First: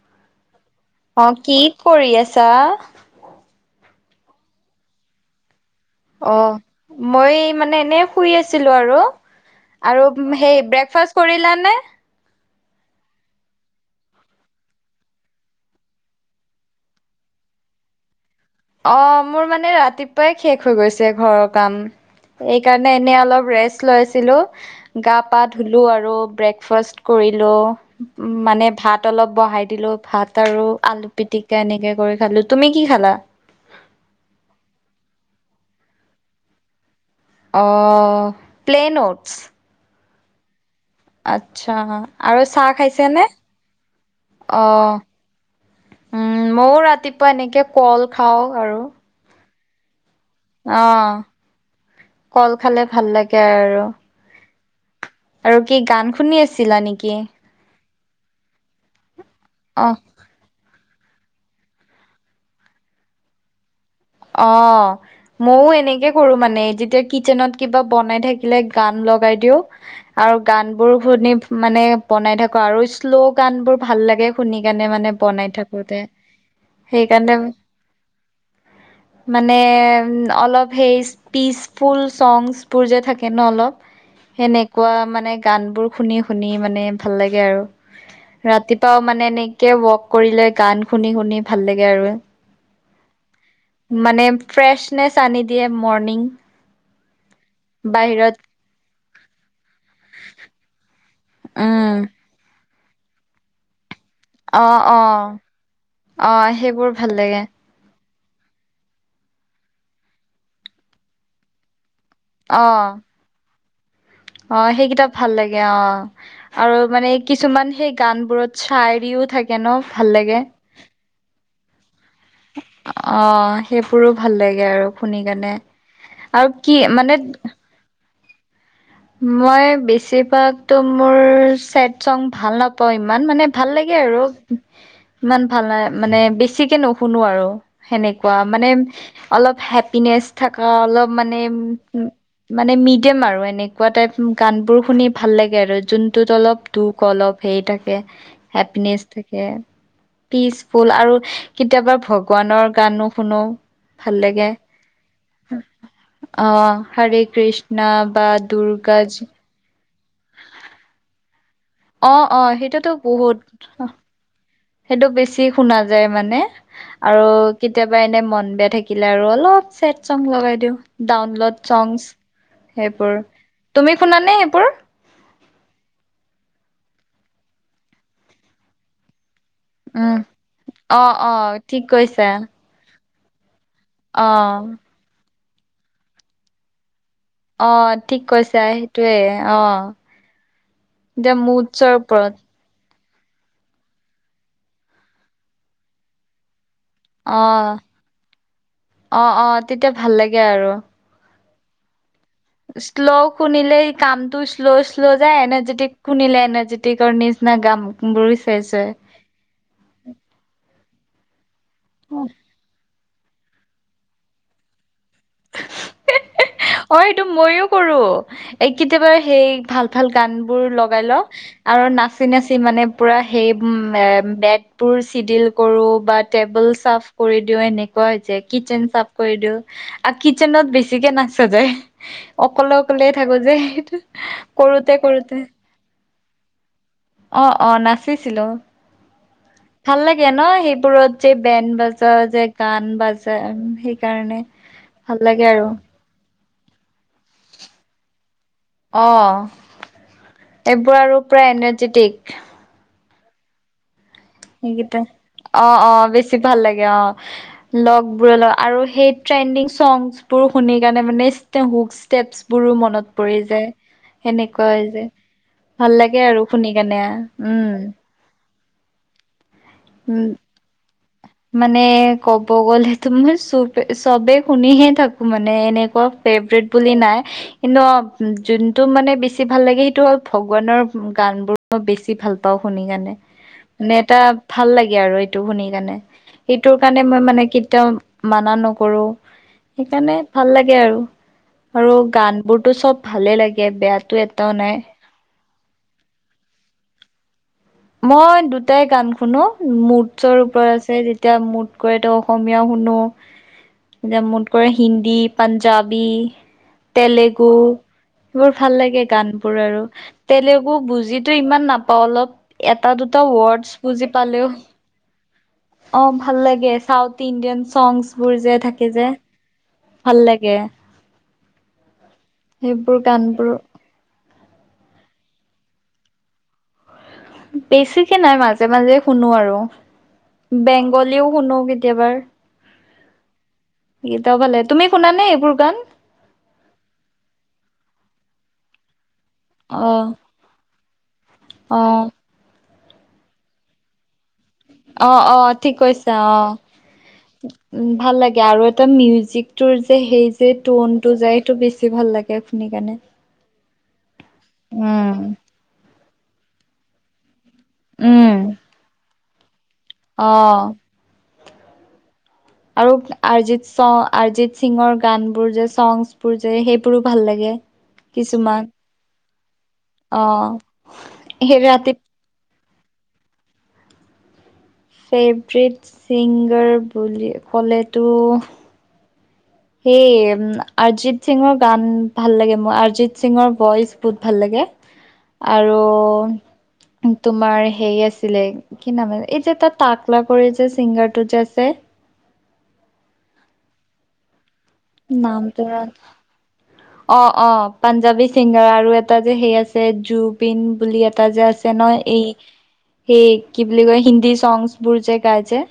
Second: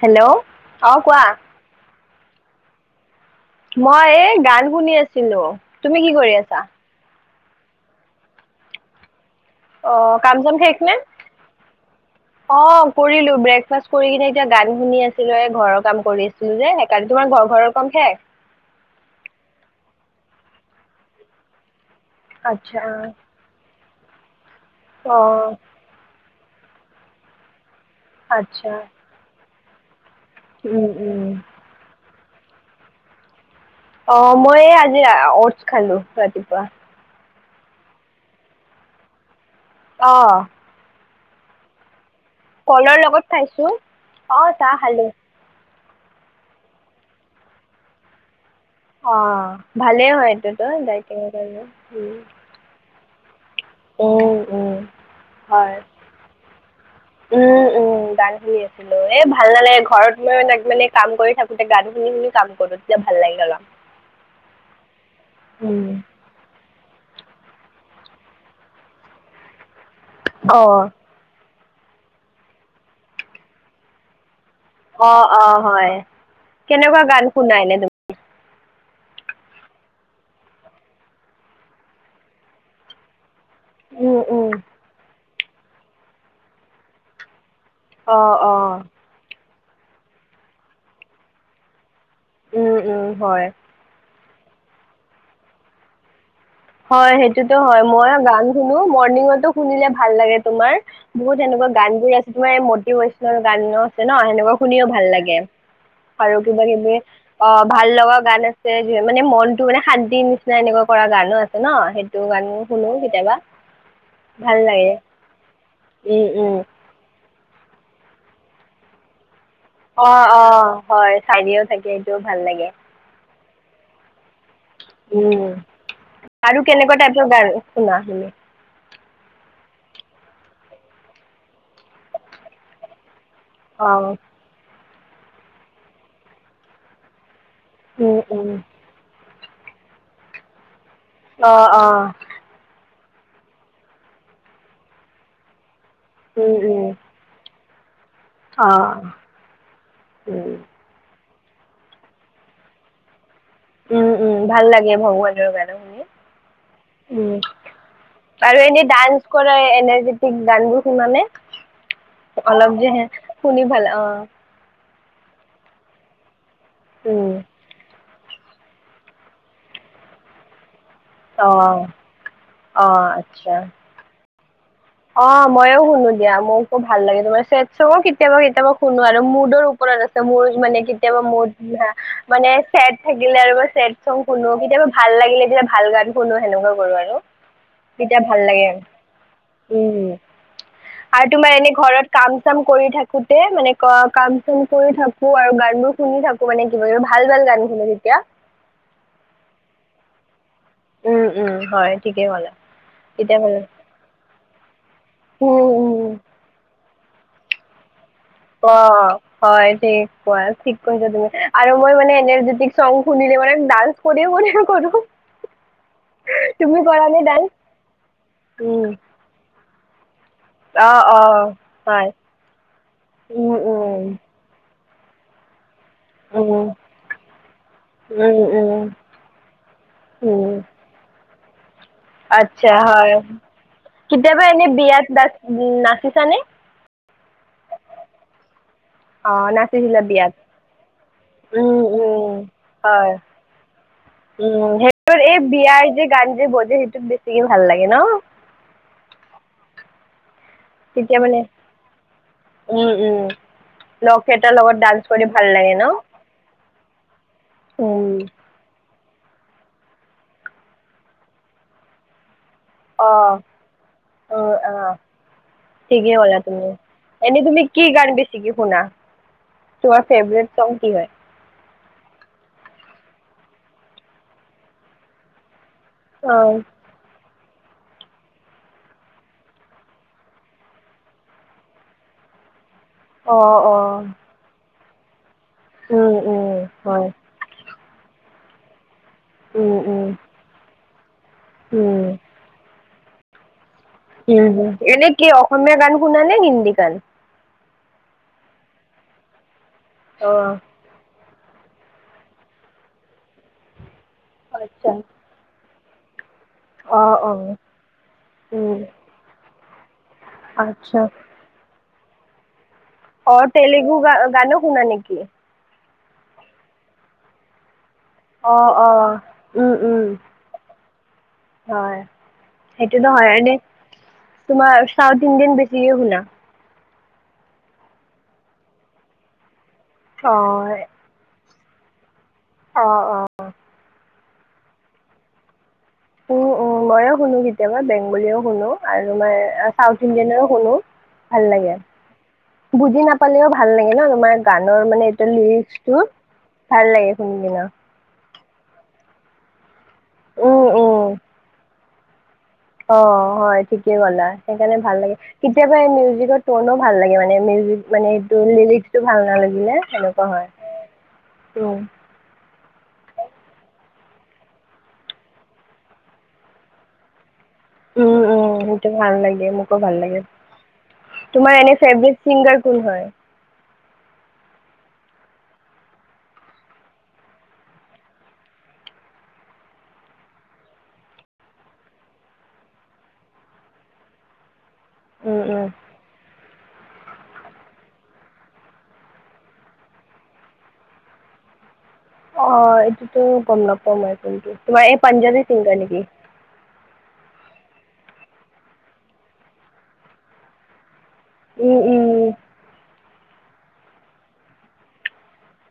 Hello, অ', কি কৰি আছা। মই এই গান শুনি আছিলো তুমি কি কৰি অ', আছা মই মানে এনে শুই আছিলো আৰু অ আৰু কাম চাম সেই শেষ নে ব্ৰেকফাষ্ট কৰিল নে অ', কৰিলো ব্ৰেকফাষ্ট কৰি কিনে এতিয়া গান শুনি আছিলো এ ঘৰৰ কাম কৰি আছিলো যে সেইকাৰণে তোমাৰ ঘৰ ঘৰৰ কম খে অ', মোৰ মানে ৰাতিপুৱাই শেষ হৈ গৈছে ঘৰৰ কাম আচ্ছা এইকাৰণে এনে অলপ ৰেষ্ট লৈছিলো গা অ পা ধুলো আৰু ব্ৰেকফাষ্ট কৰিলোঁ মানে আচ্ছা ভাত অলপ বহাই দিলোঁ ভাত আৰু উম আলু উম পিটিকা এনেকে কৰি খালো তুমি কি খালা অ', মই আজি চ খালো ৰাতিপুৱা অ', প্লে নোটছ আহ, আচ্ছা আৰু চাহ খাইছে নে লগত খাইছো চাহ অ', খালো উম, ময়ও ৰাতিপুৱা এনেকে কল খাও অ', ভালেই হয় এইটোতোাইঙৰ অ', কাৰণে উম কল খালে ভাল লাগে আৰু। উম আৰু কি গান শুনি আছিল। উম-উম গান শুনি আছিলো এ ভাল নালাগে অ', ঘৰত মই মানে কাম কৰি থাকোতে গান শুনি শুনি কাম কৰো তেতিয়া ভাল লাগিল অল অ মইও এনেকে কৰো মানে যেতিয়া। কিটচেনত কিবা বনাই থাকিলে গান লগাই দিও আৰু অ গান বোৰ শুনি। মানে বনাই থাকো আৰু শ্ল' গান বোৰ ভাল লাগে। শুনি কেণে অ মানে অ বনাই হয় থাকোতে কেনেকুৱা গান সেইকাৰণে। শুনা এনে তুমি মানে অলপ সেই পিচফুল চংবোৰ যে থাকে। এনে অলপ উম উম সেনেকুৱা মানে গানবোৰ শুনি শুনি মানে ভাল লাগে আৰু। অ অ ৰাতিপাও মানে এনেকে ৱক কৰি লৈ গান শুনি-শুনি ভাল লাগে আৰু। উম-উম হয়। মানে ফ্ৰেছনেছ আনি দিয়ে মৰ্ণিং। হয় সেইটোতো হয় মই বাহিৰত গান শুনো মৰ্ণিঙতো শুনিলে ভাল লাগে তোমাৰ। বহুত এনেকুৱা গান উম বোৰ আছে তোমাৰ এই মটিভেশচল গানৰ। ন সেনেকুৱা অ শুনিও অ ভাল লাগে অ আৰু কিবা সেইবোৰ কিবি ভাল লাগে অ ভাল লগা। গান আছে যি মানে মনতটো মানে শান্তিৰ নিচিনা এনেকুৱা কৰা গানো আছে ন সেই তটো গান অ শুনো কেতিয়াবা। অ ভাল লাগে সেইকেইতাপ ভাল লাগে অ উম উম আৰু মানে কিছুমান সেই গান বোৰত চাযাৰিও থাকে। ন ভাল লাগে। অ-অ হয় চাৰও থাকে সেইটোও ভাল লাগে। অ সেইবোৰো ভাল লাগে আৰু শুনি উম কেনে আৰু কি কেনেকুৱা মানে। টাইপৰ গান শুনা তুমি মই বেছিভাগতো মোৰ চছেড চং ভাল নাপাওঁ ইমান মানে। ভাল অ লাগে আৰু ইমান ভাল নাই মানে বেছিকে নুশুনো আৰু। উম সেনেকুৱা উম মানে অলপ হেপিনেচ থকা অলপ মানে অ অ উ মানে মিডিয়াম আৰু এনেকুৱা টাইপ গান বোৰ শুনি ভাল লাগে আৰু। যোনটোত উম অলপ উম দুখ অলপ হেই থাকে। অ হেপিনেচ থাকে উম পিচফুল আৰু কেতিয়াবা ভগৱানৰ গানো শুনো। উম ভাল উম লাগে ভগৱানৰ গান শুনি অ হৰি উম কৃষ্ণ বা আৰু এনেই দুৰ্গা ডান্স কৰা এনাৰ্জেটিক গান বোৰ সিমানে অ-অ সেইটোতো বহুত শুনি ভাল অ সেইটো বেছি শুনা যায় মানে উম আৰু কেতিয়াবা। ক এনে মন বেয়া থাকিলে আৰু অলপ চছেড চং লগাই দিওঁ। ডাউনলোড অ চংছ অ সেইবোৰ আচ্ছা তুমি শুনা নে? অ ময়ো শুনো দিয়া মোকো ভাল লাগে তোমাৰও কেতিয়াবা কেতিয়াবা শুনো আৰু মোৰ ওপৰত উম, আছে মোৰ মানে অ', কেতিয়াবা অ', মোৰ ঠিক কৈছা। মানে চেদ থাকিলে আৰু। চছেড চংচ শুনো অ', কেতিয়াবা ভাল লাগিলে তেতিয়া ভাল গান শুনো সেনেকুৱা কৰো আৰু। অ' তেতিয়া ঠিক ভাল কৈছা লাগে সেইটোয়ে। অ'। উম আৰু এতিয়া তোমাৰ এনে মুডছৰ ঘৰত ওপৰত কাম চাম কৰি থাকে। গোটেই মানে ক কাম চাম কৰি থাকো আৰু গান বোৰ শুনি থাকো মানে। আৰু ভাল-ভাল গান অ'। শুনো তেতিয়া এতিয়া ভাল লাগে আৰু। উম উম হয়। ঠিকেই ক'লা শ্ল' তেতিয়া ভাল শুনিলে কামটো শ্ল-শ্ল' যায় উম এনাৰ্জেটিক উম শুনিলে এনাৰ্জেটিক তিকৰ নিচনা গাম। অ', অ', হয় দে এনেকুৱা ঠিক কৈছা তুমি আৰু মই মানে এনেৰযেটিক সং শুনিলে মান ডান্স কৰিম-কৰিম কৰো। তুমি অ, কৰা নে এইটো ডান্স মইও কৰো। এই উম কেতিয়াবা সেই ভাল কান বোৰ অ লগাই ল, অ আৰু হয় নাচি-নাচি মানে পুৰা সেই উম উ উম এ বেত বোৰ চিডিল কৰো, বা, উম টেবল চাফ কৰি দিও এনেুকোৱা উম হৈছে উম কিছেন চাফ কৰি দিও আৰু উম কিছেনত বেছিকে না ছেজায় আচ্ছা হয়। কেতিয়াবা এনে কৰোতে বিয়াত কৰোতে নাচ-নাচিছানে? অ', অ' নাচিছিলোঁ। অ নাচিছিলা ভাল লাগে বিয়াত ন'? সেইবোৰত যে, বেণ্ড উম বাজা উম যে, গান হয় বাজে সেইকাৰণে, উম সেইটোত ভাল এই লাগে আৰু বিয়াৰ যে গান যে বজে, সেইটোক বেছিকৈ ভাল লাগে ন'? অ এইবোৰ তেতিয়া আৰু মানে পুৰা এনাৰ্জেটিক উম উম লগ কেইটাৰ লগত ডান্স সেইকেইটাই, কৰি ভাল লাগে অ', ন অ', বেছি ভাল লাগে অ' উম। লগবোৰে লগ আৰু সেই ট্ৰেণ্ডিং চংছবোৰ, শুনি কাৰণে মানে, ষ্টেপ, এই হ'ক ষ্টেপছ বোৰো মনত অ', পৰি যায়, উম, সেনেকুৱা হৈ অ', যায়। ভাল ঠিকেই লাগে ক'লা আৰু তুমি, শুনি কেনে এনে তুমি উম কি গান বেছিকে শুনা, তোমাৰ উম ফেভৰেট চংগ কি হয়? মানে, ক'ব গ'লেতো মই চব, চবে শুনিহে থাকোঁ মানে, এনে কুৱা, অ', ফেভৰেট বুলি নাই কিন্তু, অ', যোনটো মানে বেছি ভাল লাগে, সেইটো হ'ল ভগৱানৰ গানবোৰ মই বেছি ভাল পাওঁ। শুনি কেনে, অ', মানে অ', এটা ভাল লাগে আৰু এইটো শুনি কাৰণে, উম, উম, সেইটোৰ কাৰণে হয়। মই মানে, কেতিয়াও মানা নকৰোঁ উম, উম। সেইকাৰণে ভাল লাগে আৰু, আৰু উম। গানবোৰতো চব ভালে লাগে বেয়াটো হম, এটাও হম, নাই এনে কি অসমীয়া গান শুনা নে হিন্দী গান? মই দুয়োটাই গান শুনোঁ, মুডছৰ অ', ওপৰত চাই যেতিয়া মোড কৰে, ত', অসমীয়াও শুনো, যেতিয়া মোড কৰে আচ্ছা, হিন্দী, পাঞ্জা ঞ্জাবী, অ', অ', তেলেগু, সেইবোৰ ভাল উম। লাগে গানবোৰ আৰু তেলেগু আচ্ছা। বুজিটো ইমান নাপাওঁ, অলপ এটা দুটা অ', ৱৰ্ডছ তেলেগু বুজি পালেও গান-গানো শুনা নেকি? অ' ভাল লাগে চাউথ ইণ্ডিয়ান চংগছ। বোৰ যে অ', থাকে যে, অ', উম, উম, ভাল লাগে। হয়, সেইবোৰ সেইটোতো হয়, গানবোৰ এনে তোমাৰ চাউথ ইণ্ডিয়ান বেছি শুনা? বেছিকে নাই মাজে মাজে শুনো আৰু, বেংগলীও শুনো কি কেতিয়াবাৰ। অহ অ। গীতা ভালে, তুমি শুনাানে এইবোৰ গান? উ' উম 'য়ো শুনো কেতিয়াবা বেংগলীয়েও শুনো আৰু মই অ চাউথ ইণ্ডিয়ানেও শুনো। ভাল লাগে, অ বুজি নাপালেও ভাল লাগে ন তোমাৰ। গানৰ মানে এইটো অ' অ' ঠিক লিৰিক্সটো কৈছা অ'। ভাল লাগে শুনি কিনা উ' ভাল লাগে আৰু এটা মিউজিক টোৰ যে সেই যে উম টন উম টো যায় সেইটো বেছি ভাল লাগে। শুনি কাৰণে অ হয় ঠিকে কলা সেইকাৰণে ভাল লাগে, উম কেতিয়াবা মিউজ টনো ভাল লাগে মানে মিউজিক মানে উম এইটো লিৰিকটো ভাল নালাগিলে সেনেকুৱা হয়। অ অ' আৰু অৰিজিত চ অৰিজিত সিঙৰ গান বোৰ যে চংগছবোৰ যে সেইবোৰো ভাল লাগে। উ' কিছুমান উম'সেইটো ভাল লাগে মোকো ভাল অ লাগে, তোমাৰ সেই এনে ৰাতি ফেভট চিংগাৰ কোন হয়? ফেভৰেট চিংগাৰ বুলি ক'লেতো হেই উ অৰিজিত সিঙৰ গান ভাল লাগে মোৰ, অৰিজিত সিঙৰ ভইচ বহুত ভাল লাগে। উম উম আৰু তোমাৰ হেৰি আছিলে কি নাম এই যে তাকলা কৰি যে চিংগাৰটো যে আছে। অ, এইটোতো গম নাপওঁ মই কোনটো, তোমাৰ এই পাঞ্জাৱী নামটো চিংগাৰ নেকি? অ অ পাঞ্জাবী ছিংগাৰ আৰু এটা যে সেই আছে জুবিন বুলি এটা এটা যে আছে উম ন এই উম সেই কি বুলি কয়, হিন্দী চংছ বোৰ যে গাই যে।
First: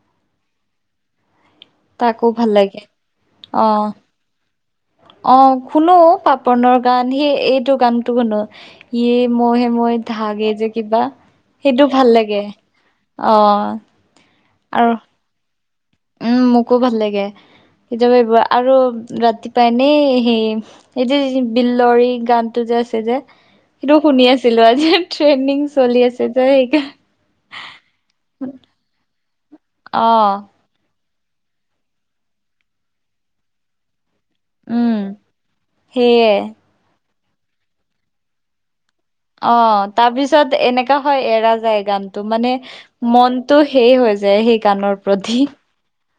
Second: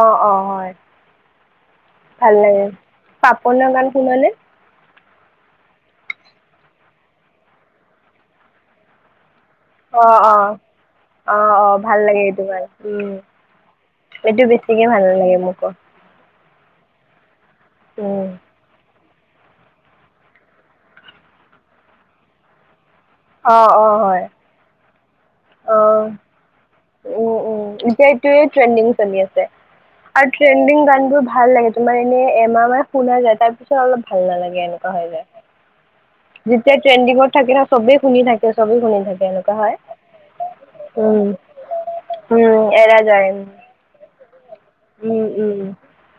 অ, অ, হয়। ভাল লাগে। অ পাপনৰ গান শুনানে? অ, শুনো পাপনৰ গান। সেই এইটো গানতো শুনো ইয়ে মহে মহে অঁ অঁ ধাগে এই যে কিবা। অঁ অঁ সেইটো ভাল লাগে। অ। সেইটো বেছিকে আৰু ভাল লাগে মোকো। উম, মোকো ভাল লাগে। কেতিয়াবা আৰু ৰাতিপুৱা এনেই সেই এইটো বিলৰি গানটো যে যে অঁ অঁ সেইটো হয় শুনি আছিলো। আজি ট্ৰেনিং চলি আছে। যে সেই উম, উম, এতিয়া এইটোৱে ট্ৰেণ্ডিং চলি আছে অ আৰু ট্ৰেণ্ডিং গান বোৰ ভাল লাগে। তোমাৰ এনে এমাহ শুনা যায় তাৰ পিছত অলপ ভাল নালাগে এনেকুৱা উম হয় যায়। সেয়ে যেতিয়া ট্ৰেণ্ডিঙত থাকে সবে শুনি থাকে। চবে শুনি থাকে অ এনেকুৱা হয় তাৰ পিছত এনেকা হয়। উম, এৰা ৰা যায় গানটো মানে উম, এৰা যায় মনটো শেই হৈ যায় সেই গানৰ উম, প্ৰতি। উম।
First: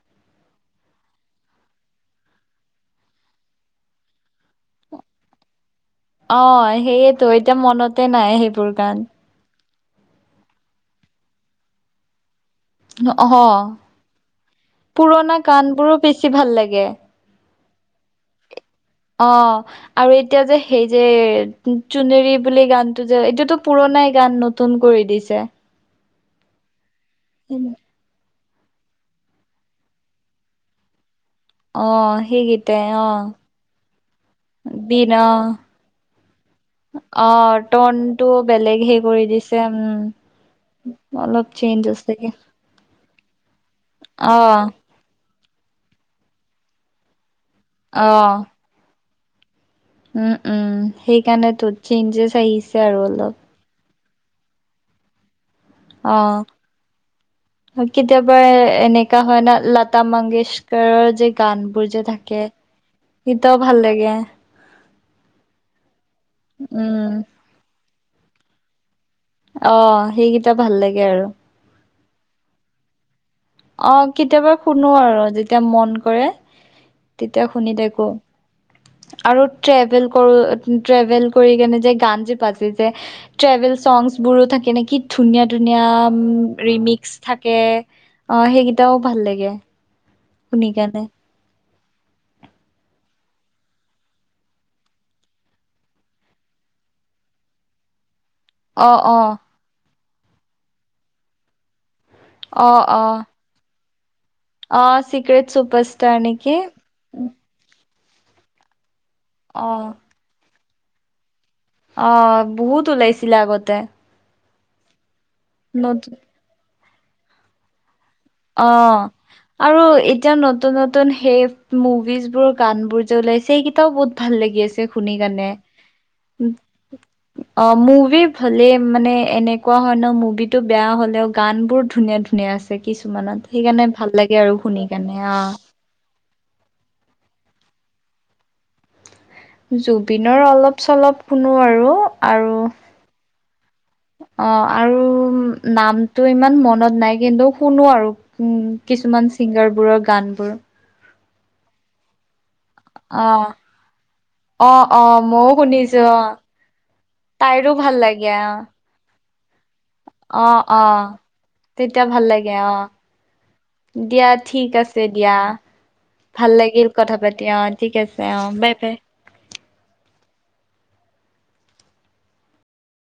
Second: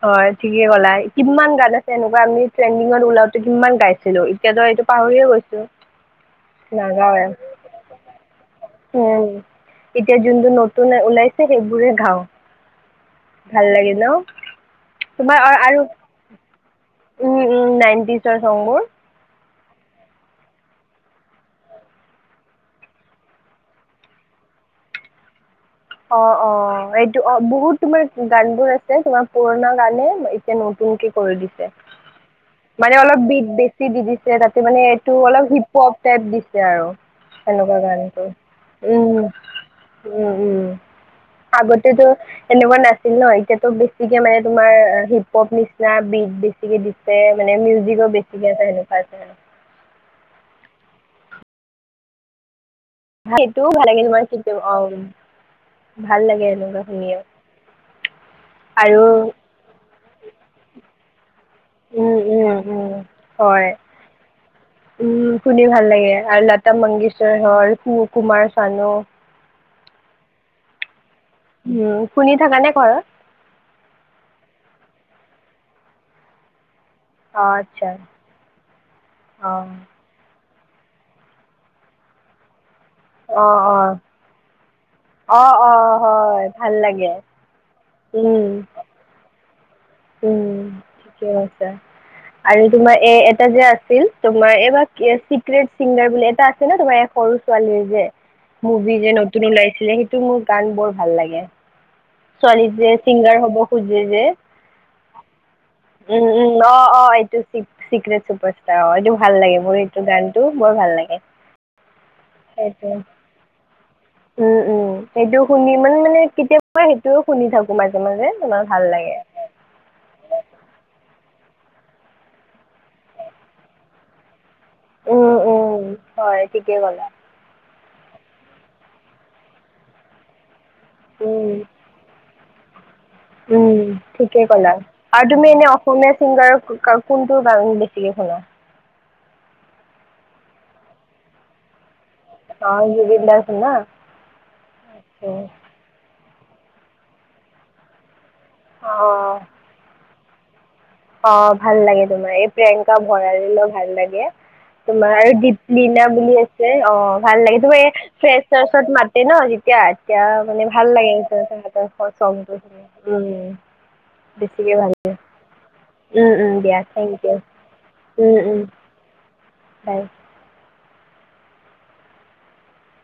হয় ঠিকে ক'লা। কিমান গান আছে এনেকুৱা আমি ট্ৰেণ্ডিঙত ওলাওতে কিমান গাইছিলো। এতিয়াতো পাহৰিয়ে গৈছো। অ নাগাওৱে। সেইয়েতো এতিয়া মনতে নাই সেইবোৰ। গান উম, এতিয়া জোন জোন নতুন ওলাইছে সেইবোৰে গাওঁ। অহ ভাল লাগিল ন পুৰণা তোমাৰ গান আৰু, বোৰো বেছি ভাল লাগে উম। উম, নাইনতিজৰ সং বোৰ। অ আৰু এতিয়া যে সেই যে চুনেৰি বুলি গানটো যে এইটোতো পুৰণাই গান। নতুন কৰি দিছে। অ, অ এইটো অ, বহুত তোমাৰ গানবোৰ আছে। তোমাৰ পুৰনা গানে এতিয়া নতুনকে কৰি দিছে। অ সেইকেইটাই মানে অ অলপ বিপ বেছি দি দিছে। তাতে মানে বিন এইটো অ অলপ হিপ হ'প টাইপ দিছে আৰু অ সেনেকুৱা টনটো গানটো, বেলেগ সেই কৰি উম, দিছে উম, উম। অলপ চেঞ্জ আগটেতো আছে এনেকুৱা নাছিল ন এতিয়াতো বেছিকে অ মানে তোমাৰ হিপ-হোপ নিচিনা। বিট বেছিকে দিছে মানে, মিউজিকো অ বেছিকে আছে সেনেকুৱা। উম, উম সেইকাৰণেটো চেঞ্জেছ আহিছে। আৰু অলপ ভাল সেইটোও ভাল লাগে, তোমাৰ কি অ, ভাল অ'। লাগে এনেকুৱা শুনি। কেতিয়াবা এনেকা হয় না লতা মংগেশকাৰৰ গান বোৰ যে উম থাকে উম উম সীতও হয় ভাল লাগে। উম, শুনি ভাল লাগে। আৰু লতা উম, মংগেশ্বৰ হ'ল, কুমাৰ চানু, অ, সেইকেইটা ভাল লাগে আৰু। উম, শুনি থাকা নে ঘৰত? অ, কেতিয়াবা শুনো আৰু যেতিয়া মন কৰে। অ তেতিয়া শুনি আচ্ছা থাকো, আৰু অ ট্ৰেভেল কৰো ট্ৰেভেল কৰি কেনে যে গান যে বাজে যে, অ ট্ৰেভেল সংছ বোৰো থাকে নে কি অ ধুনীয়া অ ধুনীয়া অ হয় ভাল ৰিমিক্স লাগে থাকে। অ উম সেইকেইটাও ভাল লাগে। শুনিকেনে। যে আৰু তোমাৰ এ এটা যে আছিল তোমাৰ এইবা, চিক্ৰেট চিংগাৰ বুলি এটা আছে ন তোমাৰ সৰু ছোৱালীয়ে যে অ মুভি যে অ নতুন ওলাইছিলে। সেইটো মোৰ গান বৰ ভাল লাগে। ছোৱালী অ যে অ চিংগাৰ হব খুজে যে। অ চিক্ৰেট চুপাৰষ্টাৰ উম নেকি উম অ অ এইটো চি চিক্ৰট চুপাৰ ষ্টাৰ অ এইটো ভাল লাগে অ মোৰ এইটো গানটো বৰ ভাল লাগে। অ বহুত সেইটো ওলাইছিলে আগতে। উম উম সেইটো শুনি মানে, নতুন মানে কেতিয়াবা সেইটোও শুনি থাকো মানে মাজে তোমাৰ যে তোমাৰ অ ভাল লাগে। আৰু এতিয়া নতুন নতুন সেইবোৰ মুভিজবোৰ গান বোৰ যে ওলাইছে সকেইটাও বহুত ভাল লাগি আছে। শুনি উম কেনে উম হয় ঠিকেই ক'লা অহ। মুভি ভালে মানে এনেকুৱা হয় ন মুভি টো বেয়া হ'লেও উম গান বোৰ ধুনীয়া ধুনীয়া আছে। কিছুমানত সেইকাৰণে উম' ভাল লাগে ঠিকে আৰু কলা শুনি কাৰণে আৰু অ তুমি এনে অসমীয়া চিংগাৰ কোনটো বেছিকে শুনা। জুবিনৰ অলপ চলপ শুনো আৰু। আৰু অ জুবিন দাৰ শুনা অহ, আৰু উম, নাম তো ইমান মনত নাই কিন্তু শুনো আৰু উম, অ কিছুমান ছিংগাৰবোৰৰ গানবোৰ। অহ' ভাল লাগে তোমাৰ এই প্ৰিয়ংকা অ', ভৰালিলো ভাল লাগে। অ', তোমাৰ অ', আৰু ময়ো শুনিছো দিপলিনা বুলি অ', আছে অহ, ভাল লাগে তাইৰো তোমাৰ এই ভাল লাগে ফ্ৰে অ'। চত ম এতিয়া, এতিয়া অ', মানে ভাল অ', লাগে তেওঁ তেতিয়া লোকৰ ভাল লাগে চংবোৰ অ', উম। দিয়া ঠিক বেছিকে ভাল আছে দিয়া। লাগে উম ভাল উম দিয়া লাগিল থেংক কথা ইউ পাতি অহ, ঠিক আছে উম অ, উম বাই বাই। বাই।